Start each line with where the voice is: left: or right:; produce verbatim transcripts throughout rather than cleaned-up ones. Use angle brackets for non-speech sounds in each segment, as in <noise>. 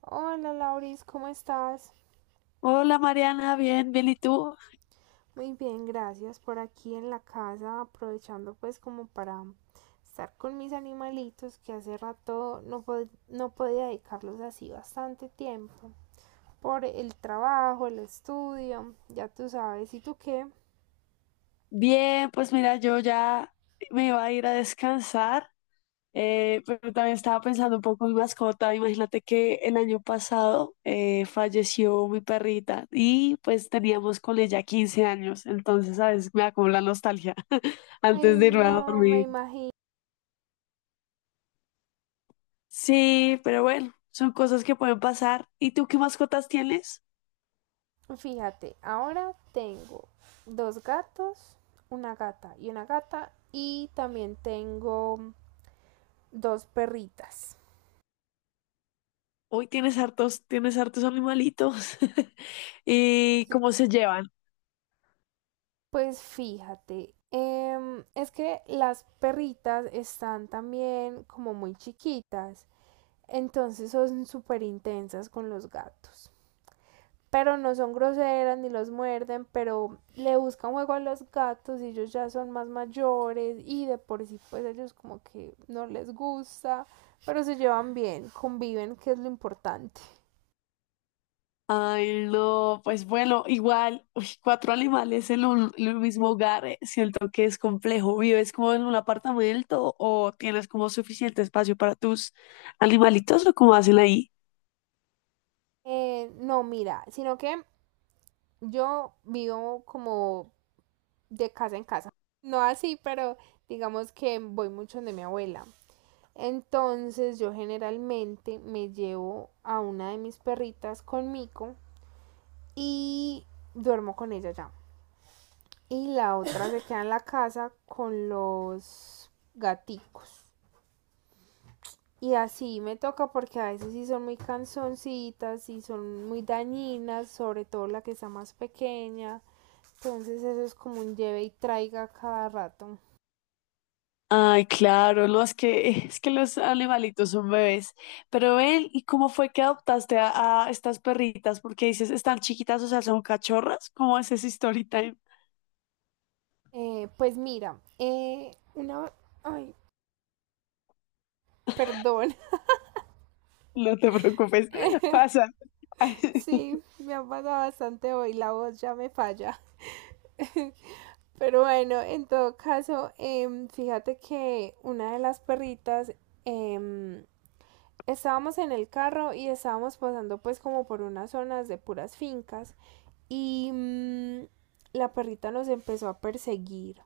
right: Hola Lauris, ¿cómo estás?
left: Hola Mariana, bien, bien, ¿y tú?
right: Muy bien, gracias. Por aquí en la casa, aprovechando pues como para estar con mis animalitos que hace rato no, pod- no podía dedicarlos así bastante tiempo. Por el trabajo, el estudio, ya tú sabes. ¿Y tú qué?
left: Bien, pues mira, yo ya me iba a ir a descansar, eh, pero también estaba pensando un poco en mi mascota. Imagínate que el año pasado eh, falleció mi perrita y pues teníamos con ella quince años, entonces a veces me da como la nostalgia <laughs>
right: Ay,
left: antes de irme a
right: no me
left: dormir.
right: imagino.
left: Sí, pero bueno, son cosas que pueden pasar. ¿Y tú qué mascotas tienes?
right: Fíjate, ahora tengo dos gatos, una gata y una gata, y también tengo dos perritas.
left: Hoy tienes hartos, tienes hartos animalitos. <laughs> ¿Y cómo se llevan?
right: Pues fíjate, em, es que las perritas están también como muy chiquitas, entonces son súper intensas con los gatos. Pero no son groseras ni los muerden, pero le buscan juego a los gatos y ellos ya son más mayores y de por sí pues ellos como que no les gusta, pero se llevan bien, conviven, que es lo importante.
left: Ay, no, pues bueno, igual, uy, cuatro animales en un, en un mismo hogar, eh, siento que es complejo. ¿Vives como en un apartamento o tienes como suficiente espacio para tus animalitos o cómo hacen ahí?
right: Eh, no, mira, sino que yo vivo como de casa en casa. No así, pero digamos que voy mucho donde mi abuela. Entonces yo generalmente me llevo a una de mis perritas conmigo y duermo con ella ya. Y la otra se queda en la casa con los gaticos. Y así me toca porque a veces sí son muy cansoncitas y son muy dañinas, sobre todo la que está más pequeña. Entonces eso es como un lleve y traiga cada rato.
left: Ay, claro, no, es que, es que los animalitos son bebés. Pero ven, ¿y cómo fue que adoptaste a, a estas perritas? Porque dices, están chiquitas, o sea, son cachorras. ¿Cómo es ese story time? <laughs>
right: Eh, pues mira, eh, una... Ay, perdón. <laughs>
left: No te preocupes, <laughs> pasa. <laughs>
right: Sí, me ha pasado bastante hoy, la voz ya me falla. Pero bueno, en todo caso, em, fíjate que una de las perritas, em, estábamos en el carro y estábamos pasando pues como por unas zonas de puras fincas y mm, la perrita nos empezó a perseguir.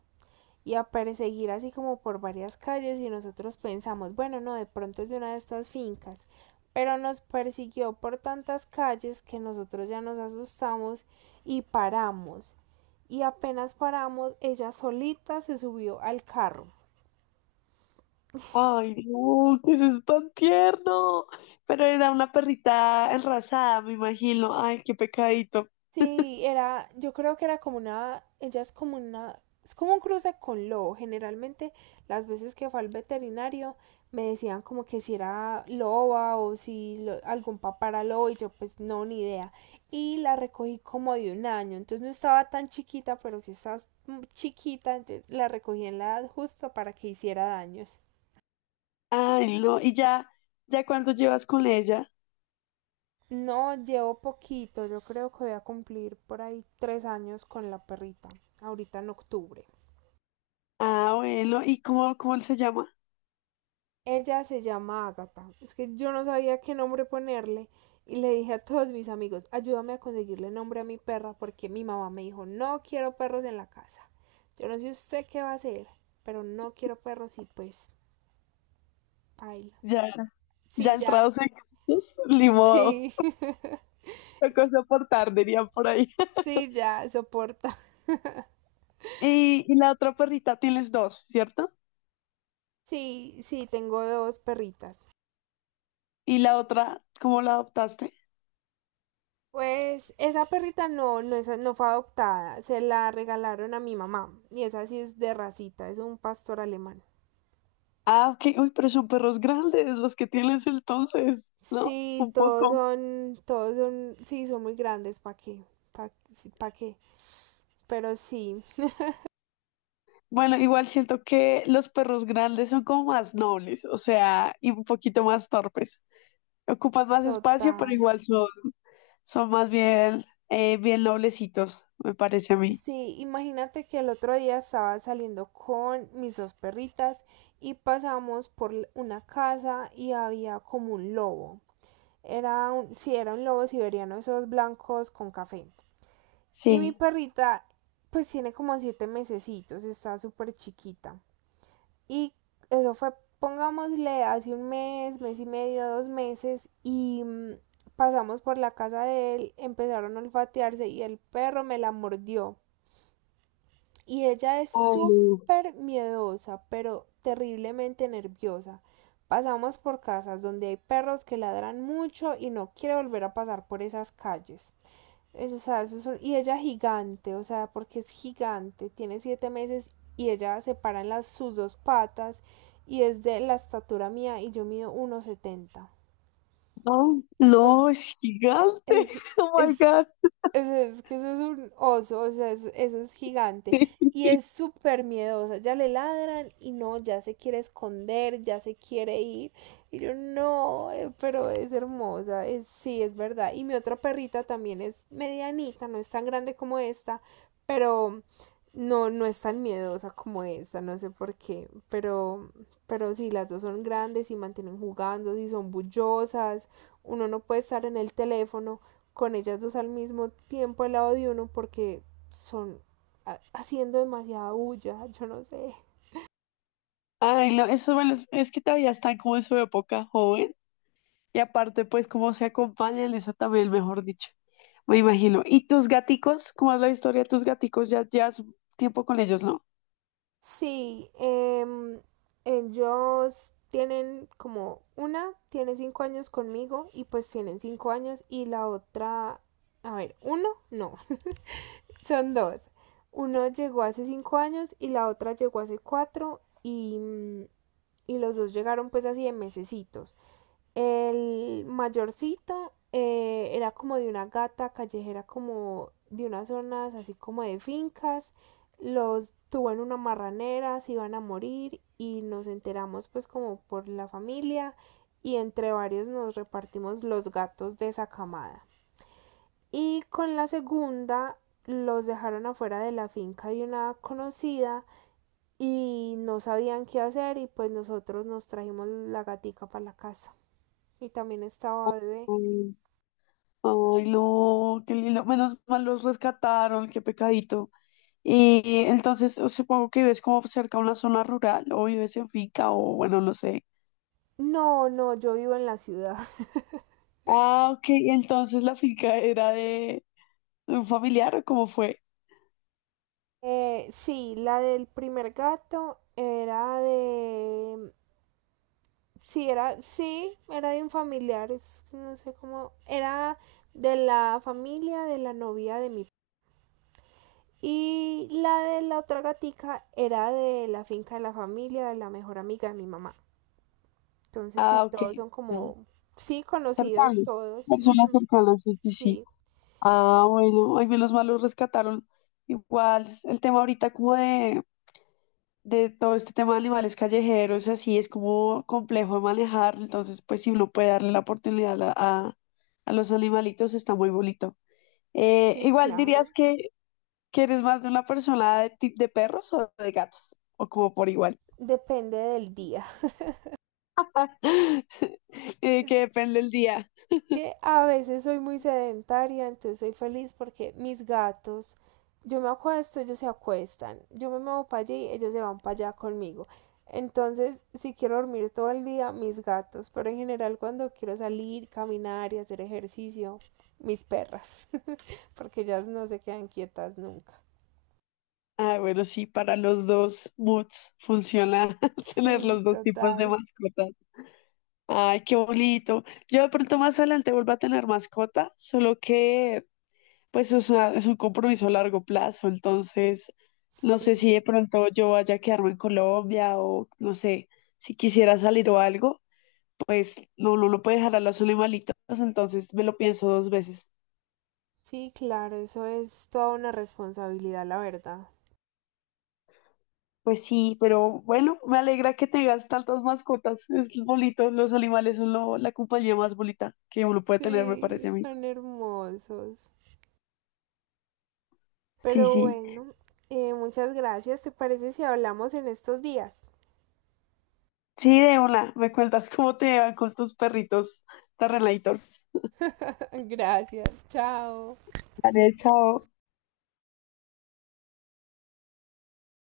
right: Y a perseguir así como por varias calles y nosotros pensamos, bueno, no, de pronto es de una de estas fincas, pero nos persiguió por tantas calles que nosotros ya nos asustamos y paramos. Y apenas paramos, ella solita se subió al carro.
left: Ay, no, que eso es tan tierno. Pero era una perrita enrasada, me imagino. Ay, qué pecadito.
right: Sí, era, yo creo que era como una, ella es como una, es como un cruce con lobo. Generalmente las veces que fue al veterinario me decían como que si era loba o si lo- algún papá era lobo y yo pues no, ni idea. Y la recogí como de un año, entonces no estaba tan chiquita, pero sí estaba mm, chiquita, entonces la recogí en la edad justa para que hiciera daños.
left: Ay, no. ¿Y ya, ¿ya cuánto llevas con ella?
right: No, llevo poquito, yo creo que voy a cumplir por ahí tres años con la perrita, ahorita en octubre.
left: Ah, bueno. ¿Y cómo, cómo él se llama?
right: Ella se llama Ágata. Es que yo no sabía qué nombre ponerle y le dije a todos mis amigos, ayúdame a conseguirle nombre a mi perra porque mi mamá me dijo, no quiero perros en la casa. Yo no sé usted qué va a hacer, pero no quiero perros y pues baila.
left: Ya, ya
right: Sí, ya.
left: entrados en gastos, ni modo.
right: Sí,
left: Tocó soportar, dirían por ahí.
right: <laughs>
left: <laughs>
right: sí, ya, soporta.
left: Y, y la otra perrita, tienes dos, ¿cierto?
right: Sí, sí, tengo dos perritas.
left: Y la otra, ¿cómo la adoptaste?
right: Pues esa perrita no, no, es, no fue adoptada, se la regalaron a mi mamá y esa sí es de racita, es un pastor alemán.
left: Ah, ok. Uy, pero son perros grandes los que tienes entonces, ¿no?
right: Sí,
left: Un
right: todos
left: poco.
right: son, todos son, sí, son muy grandes, ¿para qué? ¿Para qué? Pero sí,
left: Bueno, igual siento que los perros grandes son como más nobles, o sea, y un poquito más torpes. Ocupan más espacio, pero
right: total.
left: igual son, son más bien, eh, bien noblecitos, me parece a mí.
right: Sí, imagínate que el otro día estaba saliendo con mis dos perritas y pasamos por l- una casa y había como un lobo. Era un, sí, era un lobo siberiano, esos blancos con café. Y mi
left: Sí.
right: perrita, pues tiene como siete mesecitos, está súper chiquita. Y eso fue, pongámosle, hace un mes, mes y medio, dos meses, y mm, pasamos por la casa de él, empezaron a olfatearse y el perro me la mordió. Y ella es
left: Oh,
right: súper miedosa, pero terriblemente nerviosa. Pasamos por casas donde hay perros que ladran mucho y no quiere volver a pasar por esas calles. Es- o sea, eso es un- y ella gigante, o sea, porque es gigante, tiene siete meses y ella se para en las, sus dos patas y es de la estatura mía y yo mido uno setenta.
left: no,
right: No,
left: no, es gigante.
right: es,
left: <laughs> Oh my
right: es
left: God.
right: es es que eso es un oso, o sea, es- eso es gigante. Y
left: <laughs>
right: es súper miedosa. Ya le ladran y no, ya se quiere esconder, ya se quiere ir. Y yo, no, eh, pero es hermosa. Es, sí, es verdad. Y mi otra perrita también es medianita, no es tan grande como esta, pero no, no es tan miedosa como esta, no sé por qué. Pero, pero sí, las dos son grandes y mantienen jugando, y son bullosas. Uno no puede estar en el teléfono con ellas dos al mismo tiempo al lado de uno porque son haciendo demasiada bulla, <laughs> yo no sé.
left: Ay, no, eso, bueno, es es que todavía están como en su época joven. Y aparte, pues, cómo se acompañan, eso también, mejor dicho. Me imagino. ¿Y tus gaticos? ¿Cómo es la historia de tus gaticos? Ya llevas tiempo con ellos, ¿no?
right: Sí, eh, ellos tienen como una tiene cinco años conmigo y pues tienen cinco años y la otra, a ver, uno, no, <laughs> son dos. Uno llegó hace cinco años y la otra llegó hace cuatro y, y los dos llegaron pues así de mesecitos. El mayorcito eh, era como de una gata callejera, como de unas zonas así como de fincas. Los tuvo en una marranera, se iban a morir y nos enteramos pues como por la familia y entre varios nos repartimos los gatos de esa camada. Y con la segunda los dejaron afuera de la finca de una conocida y no sabían qué hacer y pues nosotros nos trajimos la gatica para la casa. Y también estaba bebé.
left: Ay, ay, no, qué lindo. Menos mal los rescataron, qué pecadito. Y entonces supongo que vives como cerca a una zona rural o vives en finca o bueno, no sé.
right: No, no, yo vivo en la ciudad. <laughs>
left: Ah, ok. Entonces la finca era de un familiar o cómo fue.
right: Eh, sí, la del primer gato era de... Sí, era, sí, era de un familiar, es- no sé cómo, era de la familia de la novia de mi... Y la de la otra gatica era de la finca de la familia de la mejor amiga de mi mamá. Entonces sí,
left: Ah, ok,
right: todos son
left: ya.
right: como, sí, conocidos
left: Cercanos,
right: todos.
left: personas
right: Ujú,
left: cercanas, sí, sí, sí.
right: sí,
left: Ah, bueno, ay, menos mal los rescataron. Igual, el tema ahorita como de, de todo este tema de animales callejeros, así es como complejo de manejar, entonces pues si uno puede darle la oportunidad a, a- a los animalitos, está muy bonito. Eh,
right: sí,
left: igual dirías
right: claro.
left: que, que eres más de una persona de, ti- de perros o de gatos, o como por igual,
right: Depende del día.
left: <laughs> eh, que
right: <laughs>
left: depende el día.
right: Que a veces soy muy sedentaria, entonces soy feliz porque mis gatos, yo me acuesto, ellos se acuestan, yo me muevo para allí, ellos se van para allá conmigo. Entonces, si quiero dormir todo el día, mis gatos, pero en general cuando quiero salir, caminar y hacer ejercicio, mis perras, <laughs> porque ellas no se quedan quietas nunca.
left: Ah, bueno, sí, para los dos moods funciona <laughs> tener
right: Sí,
left: los dos tipos de
right: total.
left: mascotas. Ay, qué bonito. Yo de pronto más adelante vuelvo a tener mascota, solo que pues es, una- es un compromiso a largo plazo, entonces no sé si de
right: Sí,
left: pronto yo vaya a quedarme en Colombia o no sé, si quisiera salir o algo, pues no, no, no puede dejar a los animalitos, entonces me lo pienso dos veces.
right: sí, claro, eso es toda una responsabilidad, la verdad.
left: Pues sí, pero bueno, me alegra que tengas tantas mascotas, es bonito, los animales son lo- la compañía más bonita que uno puede tener, me parece
right: Sí,
left: a mí.
right: son hermosos.
left: Sí,
right: Pero
left: sí.
right: bueno, eh, muchas gracias. ¿Te parece si hablamos en estos días?
left: Sí, de una. Me cuentas cómo te van con tus perritos Terrelators.
right: <laughs> Gracias, chao.
left: Dale, chao.